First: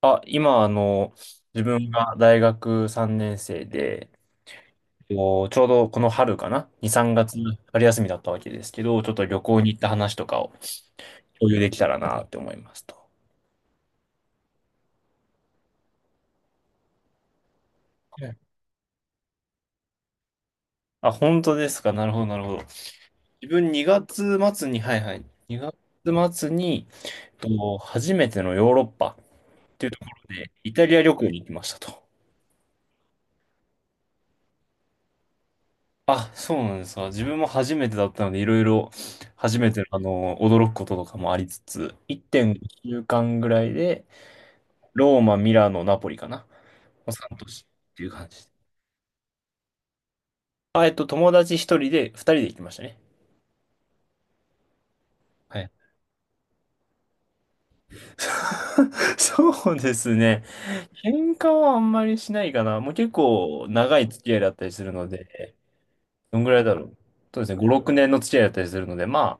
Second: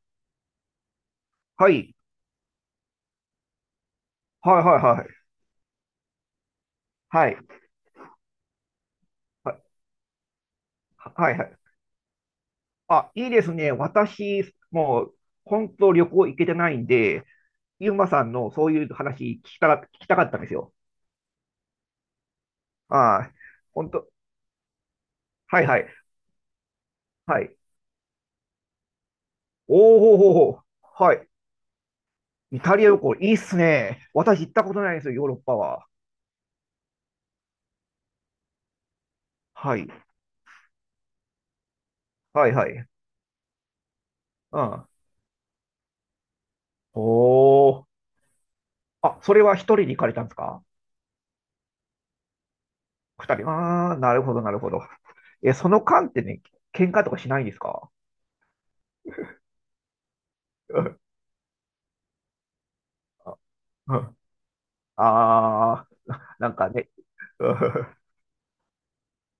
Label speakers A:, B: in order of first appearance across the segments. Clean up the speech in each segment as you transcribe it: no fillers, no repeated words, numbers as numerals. A: あ、今、あの、自
B: は
A: 分
B: い。
A: が大学3年生で、
B: はいはいはい。
A: ちょうどこの春かな？ 2、3
B: は
A: 月
B: い。
A: 春休みだったわけですけど、ちょっと旅行に行った話とかを
B: ははいは
A: 共有
B: い。
A: できたらなって思いますと。
B: あ、いいですね。私、もう、本当旅行行けてないんで、ゆうまさ
A: は
B: ん
A: い、
B: のそういう話聞きたかったんですよ。
A: あ、本当ですか。なるほど、なるほど。
B: ああ、
A: 自分
B: 本
A: 2
B: 当。
A: 月末に、はいはい、
B: はい
A: 2
B: はい。
A: 月末に、
B: はい。
A: 初めてのヨーロッパっていう
B: おお
A: とこ
B: ほーほー
A: ろで、
B: ほ
A: イタリア
B: ー。
A: 旅
B: は
A: 行
B: い。
A: に行きましたと。
B: イタリア旅行、いいっすね。私行ったことないんですよ、ヨーロッパは。
A: あ、そうなんですか。自分も初めてだったので、いろいろ初め
B: は
A: ての、
B: い。
A: 驚くこととかもありつつ、1
B: はい
A: 9
B: はい。
A: 週間ぐらいで、
B: うん。
A: ローマ、ミラノ、ナポリかな、
B: お
A: の3都市
B: お。
A: っていう感じで。
B: あ、それは一人に行かれたんですか？
A: 友達1人で、2人で行きましたね。
B: 二人。ああ、なるほど、なるほど。え、
A: は
B: そ
A: い。
B: の間ってね、喧嘩とかしないんですか？
A: そうですね。
B: うん。
A: 喧嘩はあんまりしないかな。もう結構
B: う
A: 長い
B: ん。
A: 付き合いだったりするので、
B: あー、
A: どん
B: な
A: ぐ
B: ん
A: らい
B: か
A: だろ
B: ね。
A: う。そうです
B: う
A: ね、
B: ん。
A: 5、6年の付き合いだったりするので、まあ。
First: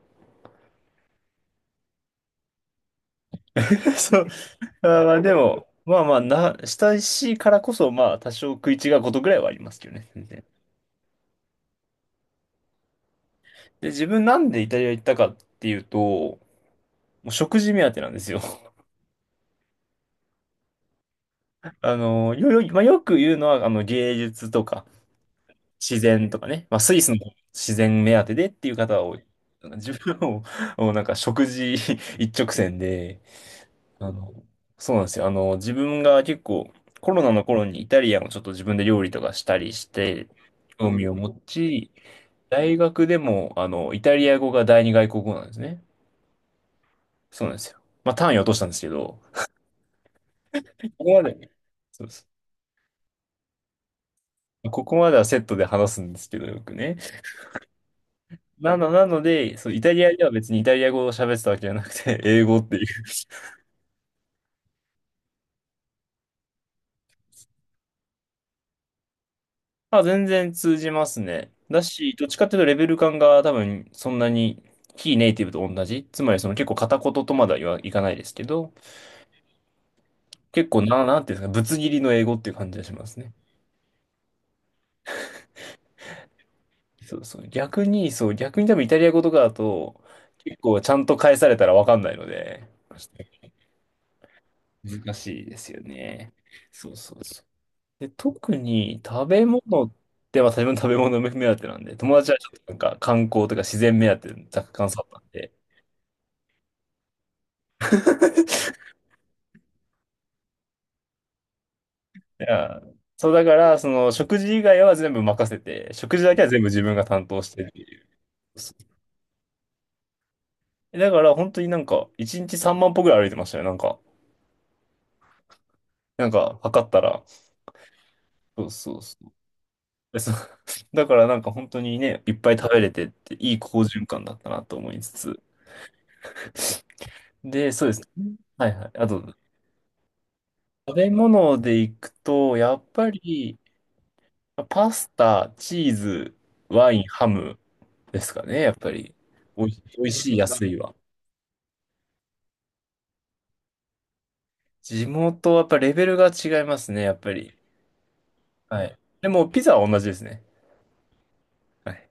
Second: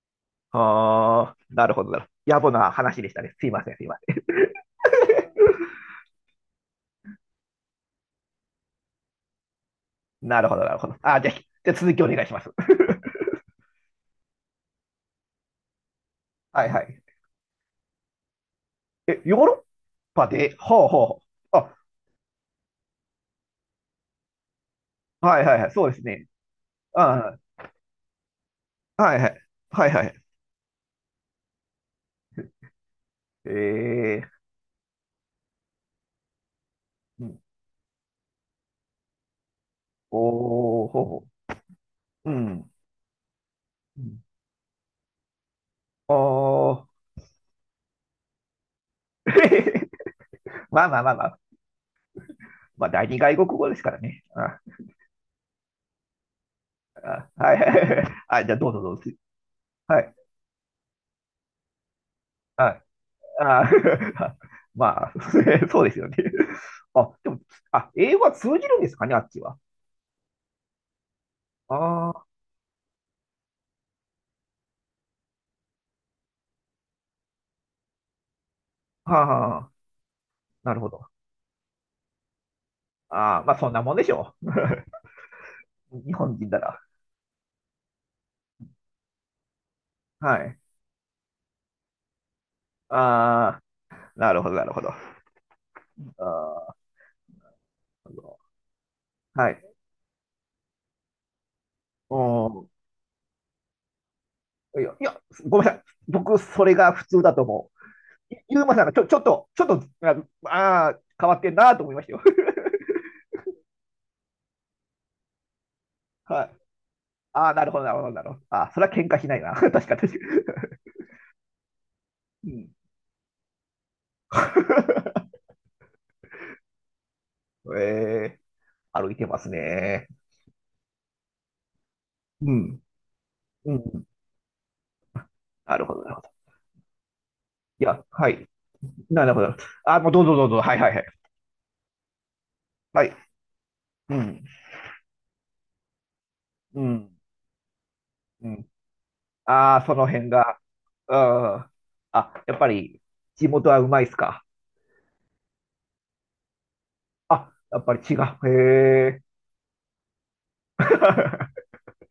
B: あー、なるほど、なるほど。野暮な話でしたね。すいません、すいま
A: そ
B: せ
A: う。まあーまあでも、まあまあな、親しいからこそ、まあ多少食い違うことぐらいはありますけどね、全
B: ん。な
A: 然。
B: るほど、なるほど。あー、じゃあ、じゃあ続きお願いします。
A: で、自分なんでイタリア行ったかっていうと、も
B: はいはい。
A: う食事目当てなんですよ。
B: え、ヨーロッパで、ほうほうほう。あ、
A: あの、よ、よ、まあ、よく言うのは、芸術とか、
B: はいはいはい、そうで
A: 自
B: すね。
A: 然とかね、まあスイスの
B: あ
A: 自然目当てでっていう方は
B: ー
A: 多
B: はい
A: い。
B: はい。はい
A: 自
B: は
A: 分は
B: い。
A: もう、もうなんか食事 一直線で、
B: え
A: あ
B: ー、
A: の、そうなんですよ。あの、自分が結構コロ
B: う
A: ナ
B: ん、
A: の頃にイタリアンをちょっと自分で料理とかしたりして、
B: お
A: 興
B: ー、ほう
A: 味を
B: ほ
A: 持ち、
B: う。うん。
A: 大学でも、イ
B: う
A: タ
B: ん。
A: リア語が第二外国語なんですね。
B: おー。
A: そうなんですよ。まあ、単位は落としたんですけど、
B: まあ
A: こ
B: まあま
A: こ
B: あ
A: ま
B: まあ。
A: で、そうです、
B: まあ、第二外国語ですからね。あ、
A: ここまではセットで話すんですけど、よくね。
B: あ、はいはいはい。あ、じゃあどうぞどう
A: な
B: ぞ。
A: ので、そう、イタ
B: は
A: リア
B: い。
A: では別にイタリア語を喋ってたわけじゃなくて、英語っ
B: は
A: て
B: い。
A: いう。
B: あー。 まあ、そうですよね。あ、でも、あ、英語は通じるんですかね、あっちは。
A: あ、全然通じますね。
B: あ
A: だ
B: あ、
A: し、ど
B: は
A: っちかっていうとレベル感が多分そんなに非ネイティブと同じ。つまりその結構片言とまだは言わいかないですけど、
B: あはあ、
A: 結
B: なる
A: 構
B: ほ
A: な、
B: ど。
A: なんていうんですか、ぶつ切りの英語っていう感じがしますね。
B: ああ、まあそんなもんでしょう。日本人なら。
A: そうそう。逆に、そう、逆に多分イタリア語とかだと、
B: は
A: 結
B: い。
A: 構ちゃんと返されたらわかんないので、
B: ああ、なるほど、なるほど。あ
A: 難しいですよね。
B: あ、
A: そうそうそう。で、
B: なるほど。
A: 特に食べ
B: はい。
A: 物って、まあ自分食べ物目当てなんで、
B: お
A: 友達はちょっ
B: ー。
A: となんか観光とか自然目当て、若
B: い
A: 干
B: や、
A: さ
B: い
A: っ
B: や、
A: たんで。
B: ごめんなさい。僕、それが普通だと思う。ゆゆうま さんがちょっと、ちょっと、ああー、変わってんなと思いましたよ。
A: いや、そうだから、その食事以外は全部任せて、食事 だけ
B: は
A: は
B: い。
A: 全部自分が担当
B: あ
A: し
B: あ、
A: て
B: なるほど、なるほ
A: る。
B: ど、なるほど。ああ、それは喧嘩しないな。確か、確か。
A: だから本当になんか、1
B: う
A: 日
B: ん。
A: 3万歩ぐらい歩いてましたよ、なんか。なんか、測ったら、
B: え
A: そうそう
B: ー、歩
A: そ
B: いて
A: う。
B: ますね。
A: でそう だからなんか本当にね、いっぱ
B: う
A: い食べ
B: ん。
A: れてって、いい
B: う
A: 好
B: ん。
A: 循環だったなと思いつつ。
B: なるほど、なるほど。
A: で、
B: い
A: そうです
B: や、は
A: ね。
B: い。
A: はいはい。あ
B: なる
A: と、
B: ほど。あ、もうどうぞどうぞ。はいはい
A: 食
B: はい。
A: べ物でいくと、やっ
B: は
A: ぱ
B: い。
A: り、
B: うん。
A: パスタ、チーズ、
B: う
A: ワイン、
B: ん。
A: ハムですか
B: う
A: ね、
B: ん。
A: やっぱり。お
B: あ
A: い、
B: あ、そ
A: お
B: の
A: い
B: 辺
A: しい、
B: が。
A: 安いは。
B: うん。あ、やっぱり、地元はうまいっすか。
A: 地元はやっぱレベルが違いますね、やっぱ
B: あ、
A: り。
B: やっぱり違う。
A: はい。
B: へえ。
A: でも、ピザは同じですね。はい。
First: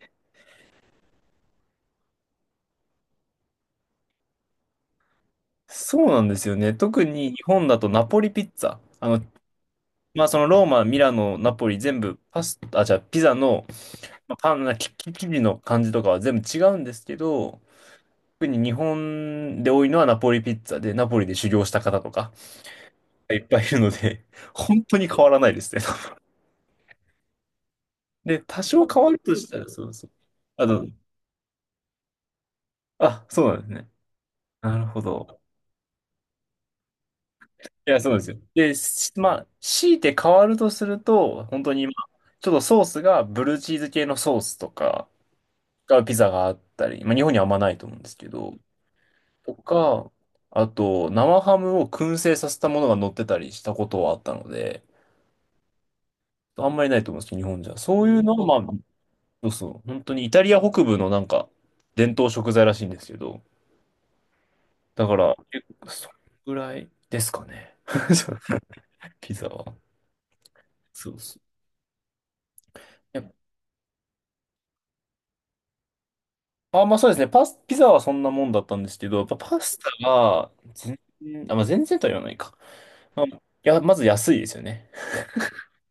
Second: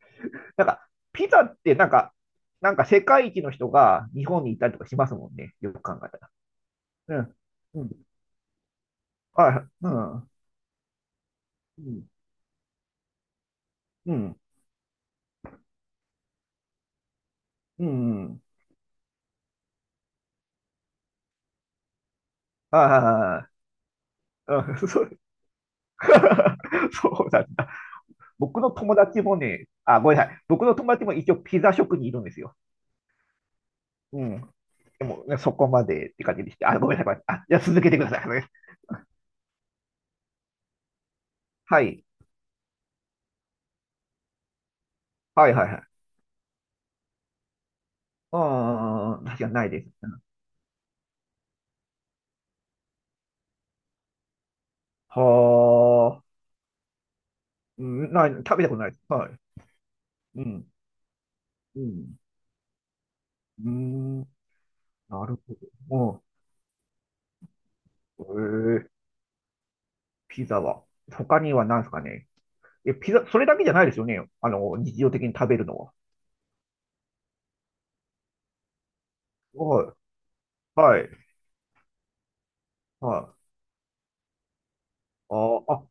B: なんか、ピザってなんか、なんか世界一の人が日本にいたりとかしますもんね。よく考
A: そう
B: えた
A: なん
B: ら。
A: ですよね。特
B: う
A: に
B: ん。
A: 日本だ
B: う
A: と
B: ん。
A: ナポリピッツァ。
B: はい。う
A: まあ、
B: ん。
A: そのローマ、ミラノ、ナポリ
B: う
A: 全
B: ん。
A: 部パスタ、あ、じゃあピザの、
B: う
A: まあ、パンな、き生地の感じとかは全部違うんですけど、
B: ん。うん。
A: 特に日本で多いのはナポリピッツァで、ナポリで修行した方とか
B: あ
A: いっ
B: あ。
A: ぱいいるので、
B: う
A: 本
B: ん。
A: 当
B: そ
A: に
B: う、
A: 変わらないですね。
B: そうなんだ。
A: で、
B: 僕
A: 多
B: の
A: 少
B: 友
A: 変わる
B: 達
A: と
B: も
A: した
B: ね、
A: ら、そう
B: あ、
A: そ
B: ご
A: う。
B: めんなさい。僕
A: あ
B: の
A: と、
B: 友達も一応ピザ職にいるんですよ。
A: あ、そうなんですね。
B: うん。
A: なるほ
B: でも、ね、
A: ど。
B: そこまでって感じでして。あ、ごめんなさい。ごめんなさい。あ、じゃあ続
A: い
B: けて
A: や、
B: くだ
A: そう
B: さ
A: で
B: い。
A: すよ。で、しまあ、強いて変わるとすると、本当
B: は
A: に、ま
B: い。
A: あ、ちょっとソースがブルーチーズ系のソースとか
B: はいはいはい。
A: がピザがあったり、まあ、日本にはあんまないと思うんですけど、
B: ああ、確かに
A: と
B: ないです。
A: か、あと、生ハムを燻製させたものが乗ってたりしたことはあったので、
B: はあ、
A: あんまりないと思うんですけど、日本じゃ。
B: う
A: そう
B: ん、
A: いう
B: ない、
A: の
B: 食
A: は、
B: べた
A: まあ、
B: ことないです。はい。
A: そうそう、本当にイタ
B: う
A: リア
B: ん。
A: 北部のなんか、
B: う
A: 伝
B: ん。
A: 統食材らしいんですけど、
B: うん。
A: だか
B: なる
A: ら、
B: ほ
A: 結構それ
B: ど。
A: ぐらいですかね。
B: うん。ええ。
A: ピザは。
B: ピザは。
A: そうそ
B: 他に
A: う。
B: は何ですかね。え、ピザ、それだけじゃないですよね。あの、日常的に食べるのは。
A: あ、まあそうですね。パス、ピザはそんなもんだったんですけど、やっぱパスタ
B: は
A: が
B: い。
A: 全
B: はい。
A: 然、あ、まあ全然とは言わないか。
B: は
A: まあ、い
B: い。
A: や、まず安いですよね。
B: あーあ、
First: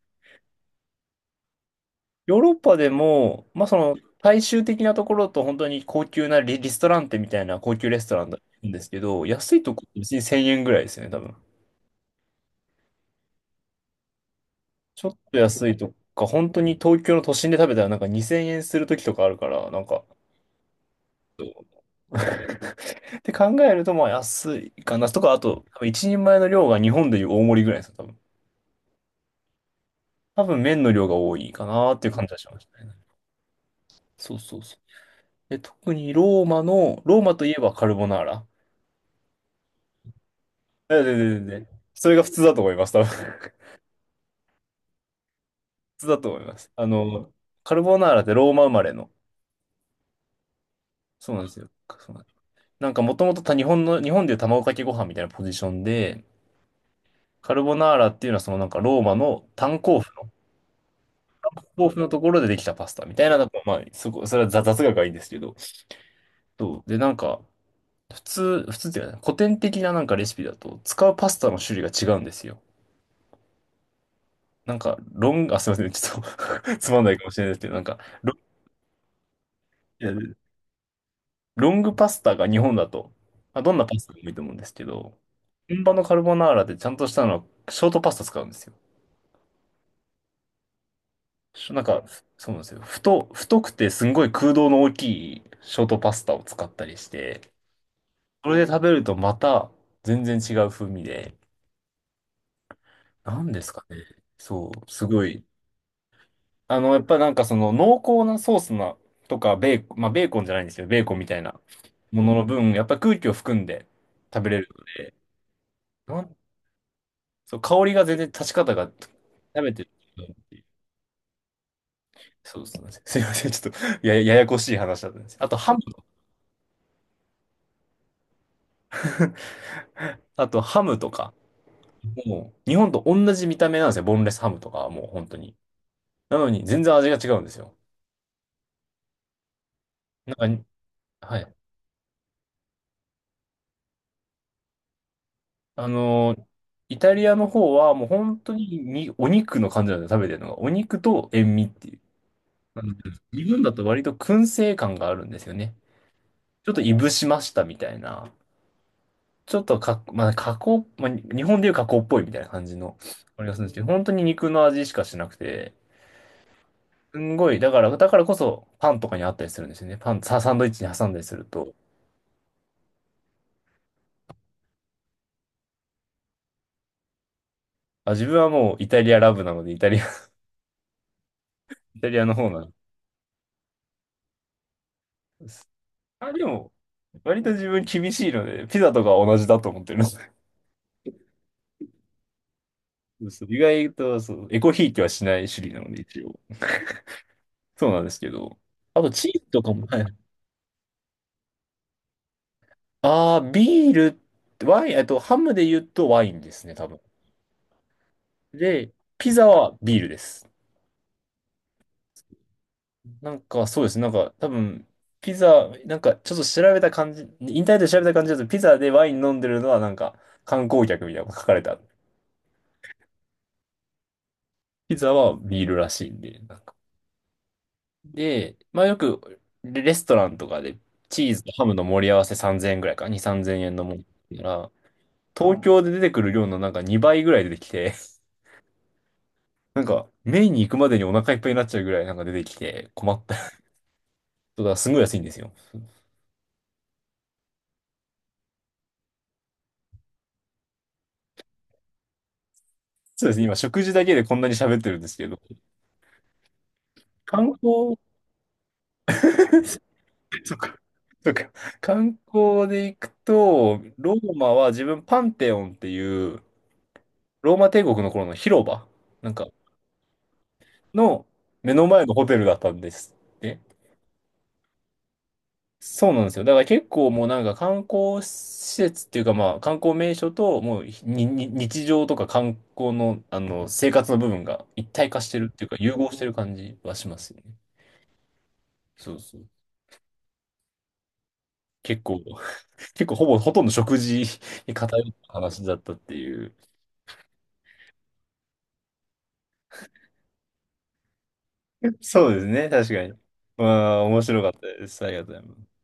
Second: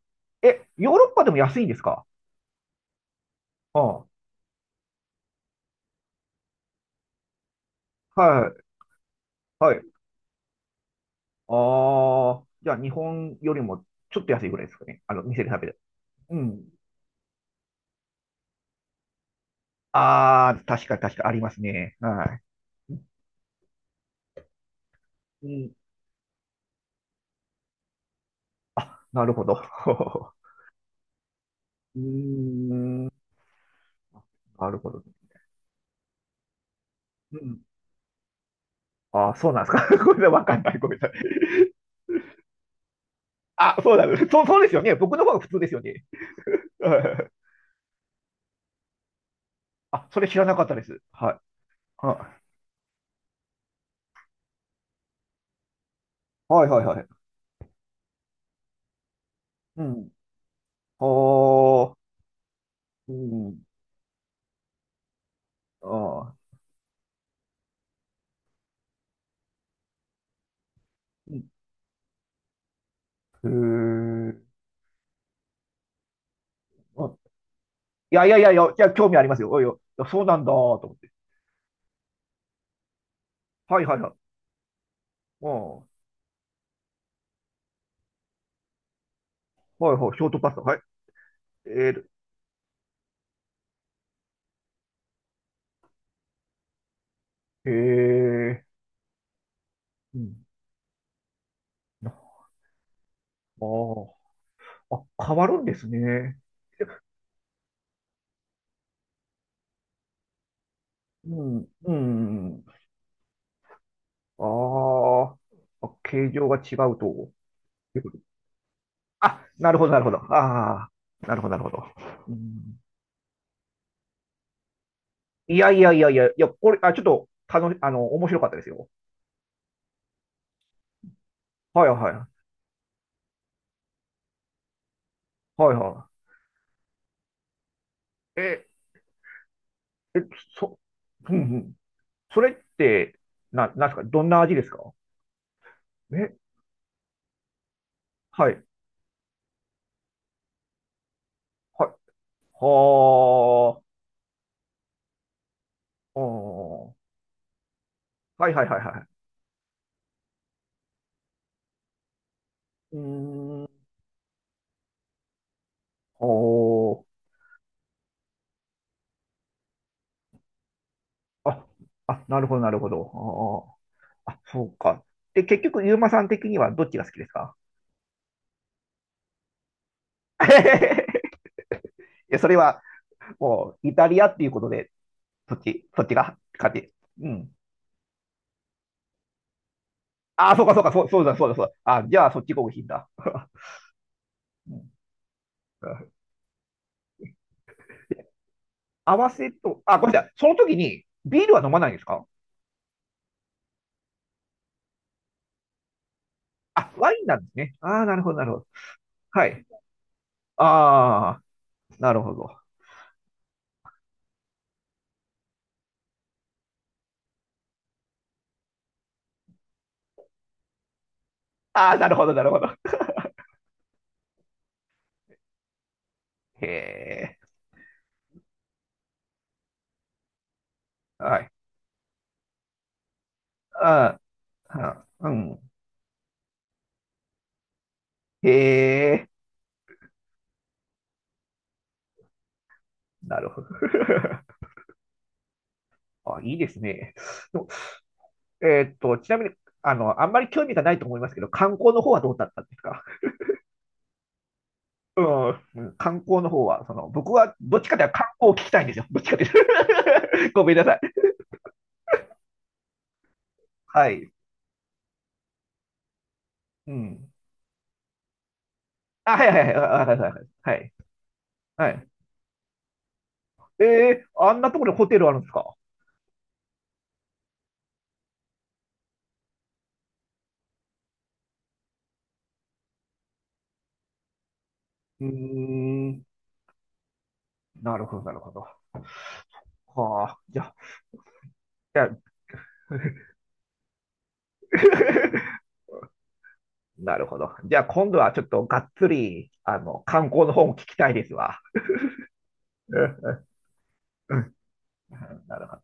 B: え、ヨーロッパでも安いんですか？
A: ヨーロッパでも、まあそ
B: あ
A: の、
B: あ、
A: 大衆的なところと本当に高級なリストランテみたいな高級レストランな
B: はい、
A: んですけど、安い
B: は
A: とこ
B: い。
A: っ別に1000円ぐらいですよね、多分。
B: ああ、じゃあ日本よりもちょっと安いぐらいですかね。
A: ちょ
B: あ
A: っ
B: の、
A: と
B: 店で食
A: 安
B: べ
A: い
B: る。
A: とか、
B: う
A: 本当
B: ん。
A: に東京の都心で食べたらなんか2000円するときとかあるから、なんか、
B: ああ、確かに確かにあります
A: そ
B: ね。
A: う
B: は い。
A: って考えると、まあ安いかなとか、あ
B: う
A: と、
B: ん、
A: 多分一人前の量が日本でいう大盛りぐらいですよ、多分。
B: なるほど。
A: 多 分麺の量が多いかなっ
B: うー
A: ていう感じはしましたね。
B: ん、な
A: そうそうそ
B: る
A: う。
B: ほどね。
A: で、特にローマの、ローマ
B: う
A: といえ
B: ん。
A: ばカルボナーラ。
B: ああ、そうなんですか。ごめんなさい、わかんない。ごめん
A: え、
B: なさ
A: で、
B: い。
A: で、で、で、それが普通だと思います、多分。普
B: あ、そうなんです。そう、そうですよね。僕の方が普通ですよね。
A: 通だと思います。あ
B: は
A: の、
B: い。
A: カルボナーラってローマ生まれの。
B: あ、それ知らなかったです。
A: そ
B: は
A: う
B: い。
A: なんですよ。そうなんで
B: は
A: す、なんかもともと日本の、日本でいう卵かけご飯みたいなポジションで、
B: い、はい、はいはい。
A: カルボナーラっていうのはそのなんかローマの炭
B: う
A: 鉱夫
B: ん。
A: の、鉱
B: ああ、
A: 夫のところでできたパスタ
B: う
A: みたいな、ま
B: ん。
A: あ、そこ、それは雑雑学がいいんですけど、
B: ああ。
A: そう。で、なんか、普通っていうかね、古典的ななんかレシピだと、使うパス
B: う
A: タの種類が違うんですよ。
B: ん。へえ。
A: なんか、ロング、あ、すいません、ちょっと つまんな
B: あ。
A: いかもしれないですけど、なんか、
B: いやい
A: ロン、
B: やいやいや、いや興味ありますよ。おいよ。い
A: い
B: や
A: や
B: そうなんだ、と思って。
A: ロングパスタが日本だと、まあ、どん
B: は
A: な
B: い
A: パ
B: はい
A: ス
B: は
A: タでも
B: い。
A: いいと思うんですけど、
B: うん。
A: 本
B: は
A: 場のカルボナーラでちゃんとしたのは、ショートパスタ使うんですよ。
B: いはい、ショートパスタ。はい。
A: しなん
B: え
A: か、
B: ー、
A: そうなんですよ。太くてすんごい空洞の大きいショートパスタを使ったりして、そ
B: え
A: れで
B: え。
A: 食べるとまた
B: う
A: 全然
B: ん。
A: 違う風味で、なんで
B: あ
A: すかね。そう、
B: あ。
A: すご
B: あ、変
A: い。
B: わるんですね。
A: あの、やっぱなんかその濃厚なソースなとかベーコン、まあベーコンじゃないんですよ。ベーコンみ
B: う
A: たいな
B: ん、う
A: ものの
B: ん。
A: 分、やっぱ空気を含んで食
B: あ
A: べれるので、
B: あ。あ、
A: な
B: 形
A: ん
B: 状が違うと。
A: そう、香り
B: いう
A: が
B: こと。
A: 全然立ち方が
B: あ、
A: 食べ
B: なる
A: て
B: ほ
A: る
B: ど、なるほど。
A: い、
B: ああ。なるほど、なるほど。う
A: そうで
B: ん。
A: すね。すいません。ちょっとややこしい話だったんです。あと
B: いや
A: ハム
B: い
A: と
B: やい
A: か。
B: やいや、いや、これ、あ、ちょっと、楽し、あの、面白かったですよ。
A: あとハムとか。
B: はいはい。
A: もう日本と同じ見た目なんですよ。ボンレスハムとかはもう本当に。
B: はいは
A: なのに全然味が違うんですよ。
B: い。ええ、
A: なん
B: そ、
A: か、
B: うん
A: は
B: う
A: い。
B: ん。それって、なんですかどんな味ですか？
A: あ
B: え、
A: の、イタリアの方はもう本
B: は
A: 当
B: い。
A: ににお肉の感じなんですよね、食べてるのが。お肉と塩味っ
B: は
A: て
B: い。
A: いう。なので日本だ
B: は
A: と
B: あ。
A: 割と燻製感があるんですよね。
B: う
A: ちょっとい
B: ん。
A: ぶしましたみたいな。
B: はいはいはいはい。
A: ちょっとか、まあ、加工、まあ、日本でいう加工っぽいみたいな感じの、
B: う
A: あれがす
B: ー
A: るん
B: ん。
A: ですけど、本当に肉の味しかしなくて、
B: お
A: す
B: ー。
A: んごい、だから、だからこそパンとかにあったりするんですよね。パン、ササンドイッチに挟んだりする
B: あ、
A: と。
B: あ、なるほどなるほど。あー、あ、そうか。で、結局、ユーマさん的にはどっちが好きですか？
A: あ、自分はもうイタリアラブなので、イタリア、イタリア
B: い
A: の
B: や、そ
A: 方
B: れ
A: なん
B: は、もう、イタリアっていうことで、
A: で
B: そっ
A: す。
B: ち、そっち
A: あ、
B: が
A: でも、
B: 勝ち。う
A: 割
B: ん。
A: と自分厳しいので、ピザとかは同じだと思ってるんです。
B: ああ、そうかそうか、そう、そうだそうだそうだ。あ、じゃあ、そっちが美味しいんだ。
A: そうそ う意外と、そう、エコ
B: う
A: ひい
B: ん。
A: きはしない種類なので、一応。そうなんですけど。あと、
B: 合
A: チ
B: わ
A: ーズ
B: せ
A: とか
B: と、
A: も、
B: あ、
A: は
B: ごめん
A: い。
B: なさい。その時にビールは飲まないんですか？
A: あー、ビール、ワイン、えっと、ハムで言うとワインですね、多
B: あ、
A: 分。
B: ワインなんですね。ああ、なるほど、なるほど。
A: で、ピ
B: は
A: ザ
B: い。
A: はビールです。
B: ああ、なるほど。
A: なんか、そうですね。なんか、多分、ピザ、なんか、ちょっと調べた感じ、インターネットで調べた感じだと、ピザでワイン飲んでるのは、なんか、観光客みたいなのが書かれた。
B: ああ、なるほど、なるほど。
A: ピザはビールらしいんで。なん
B: へ
A: か
B: え。
A: で、まあよくレストランとかでチー
B: は
A: ズ
B: い。
A: とハムの盛り合わせ3000円ぐらいか、2、3 0円のもの
B: あ
A: なら、
B: あ、う
A: 東
B: ん。
A: 京で出てくる量のなんか2倍ぐらい出てきて、
B: へえ。
A: なんかメインに行くまでにお腹いっぱいになっちゃうぐらいなんか出てきて困った。
B: なる
A: そ
B: ほど。
A: うだからすごい安いんですよ。
B: あ、いいですね。の。ちなみに、あの、あんまり興味がないと思いますけど、観光の方はどうだったんですか？
A: そうですね、今食事だけでこんなに喋ってるんです
B: う
A: けど、
B: ん、うん。観光の方は、その、僕
A: 観
B: はどっち
A: 光、
B: かというと観光を聞きたいんですよ。どっちかという
A: そっ
B: と。ごめ
A: か、
B: んなさい。
A: そっか、観光で行くと、
B: は
A: ロ
B: い。
A: ーマは自分パンテオンっていう
B: うん。
A: ローマ帝国の頃の広場、な
B: あ、
A: ん
B: は
A: か
B: いはいはい、あ、はいはい。は
A: の目の
B: いは
A: 前
B: い。
A: のホテルだったんですって。
B: ええー、あんなところにホテルあるんですか？
A: そうなんですよ。だから結構もうなんか観光施設っていうかまあ観光名所ともうにに日常とか観光のあの生活の部分が一体化
B: う
A: してるっていうか融合
B: ー
A: して
B: ん。
A: る感じはしますよね。
B: なるほど、なるほど。
A: そうそう。
B: はあ、じゃあ、じ
A: 結
B: ゃあ。
A: 構、結構ほぼほとんど食事に偏った話 だったっていう。
B: なるほど。じゃあ今度はちょっとがっつり、あの、観光の方も聞きたいですわ。
A: そうですね。確
B: う
A: かに。
B: ん。
A: まあ面
B: う
A: 白かっ
B: ん。
A: たです。ありがとうご ざいま
B: なるほ
A: す。
B: ど。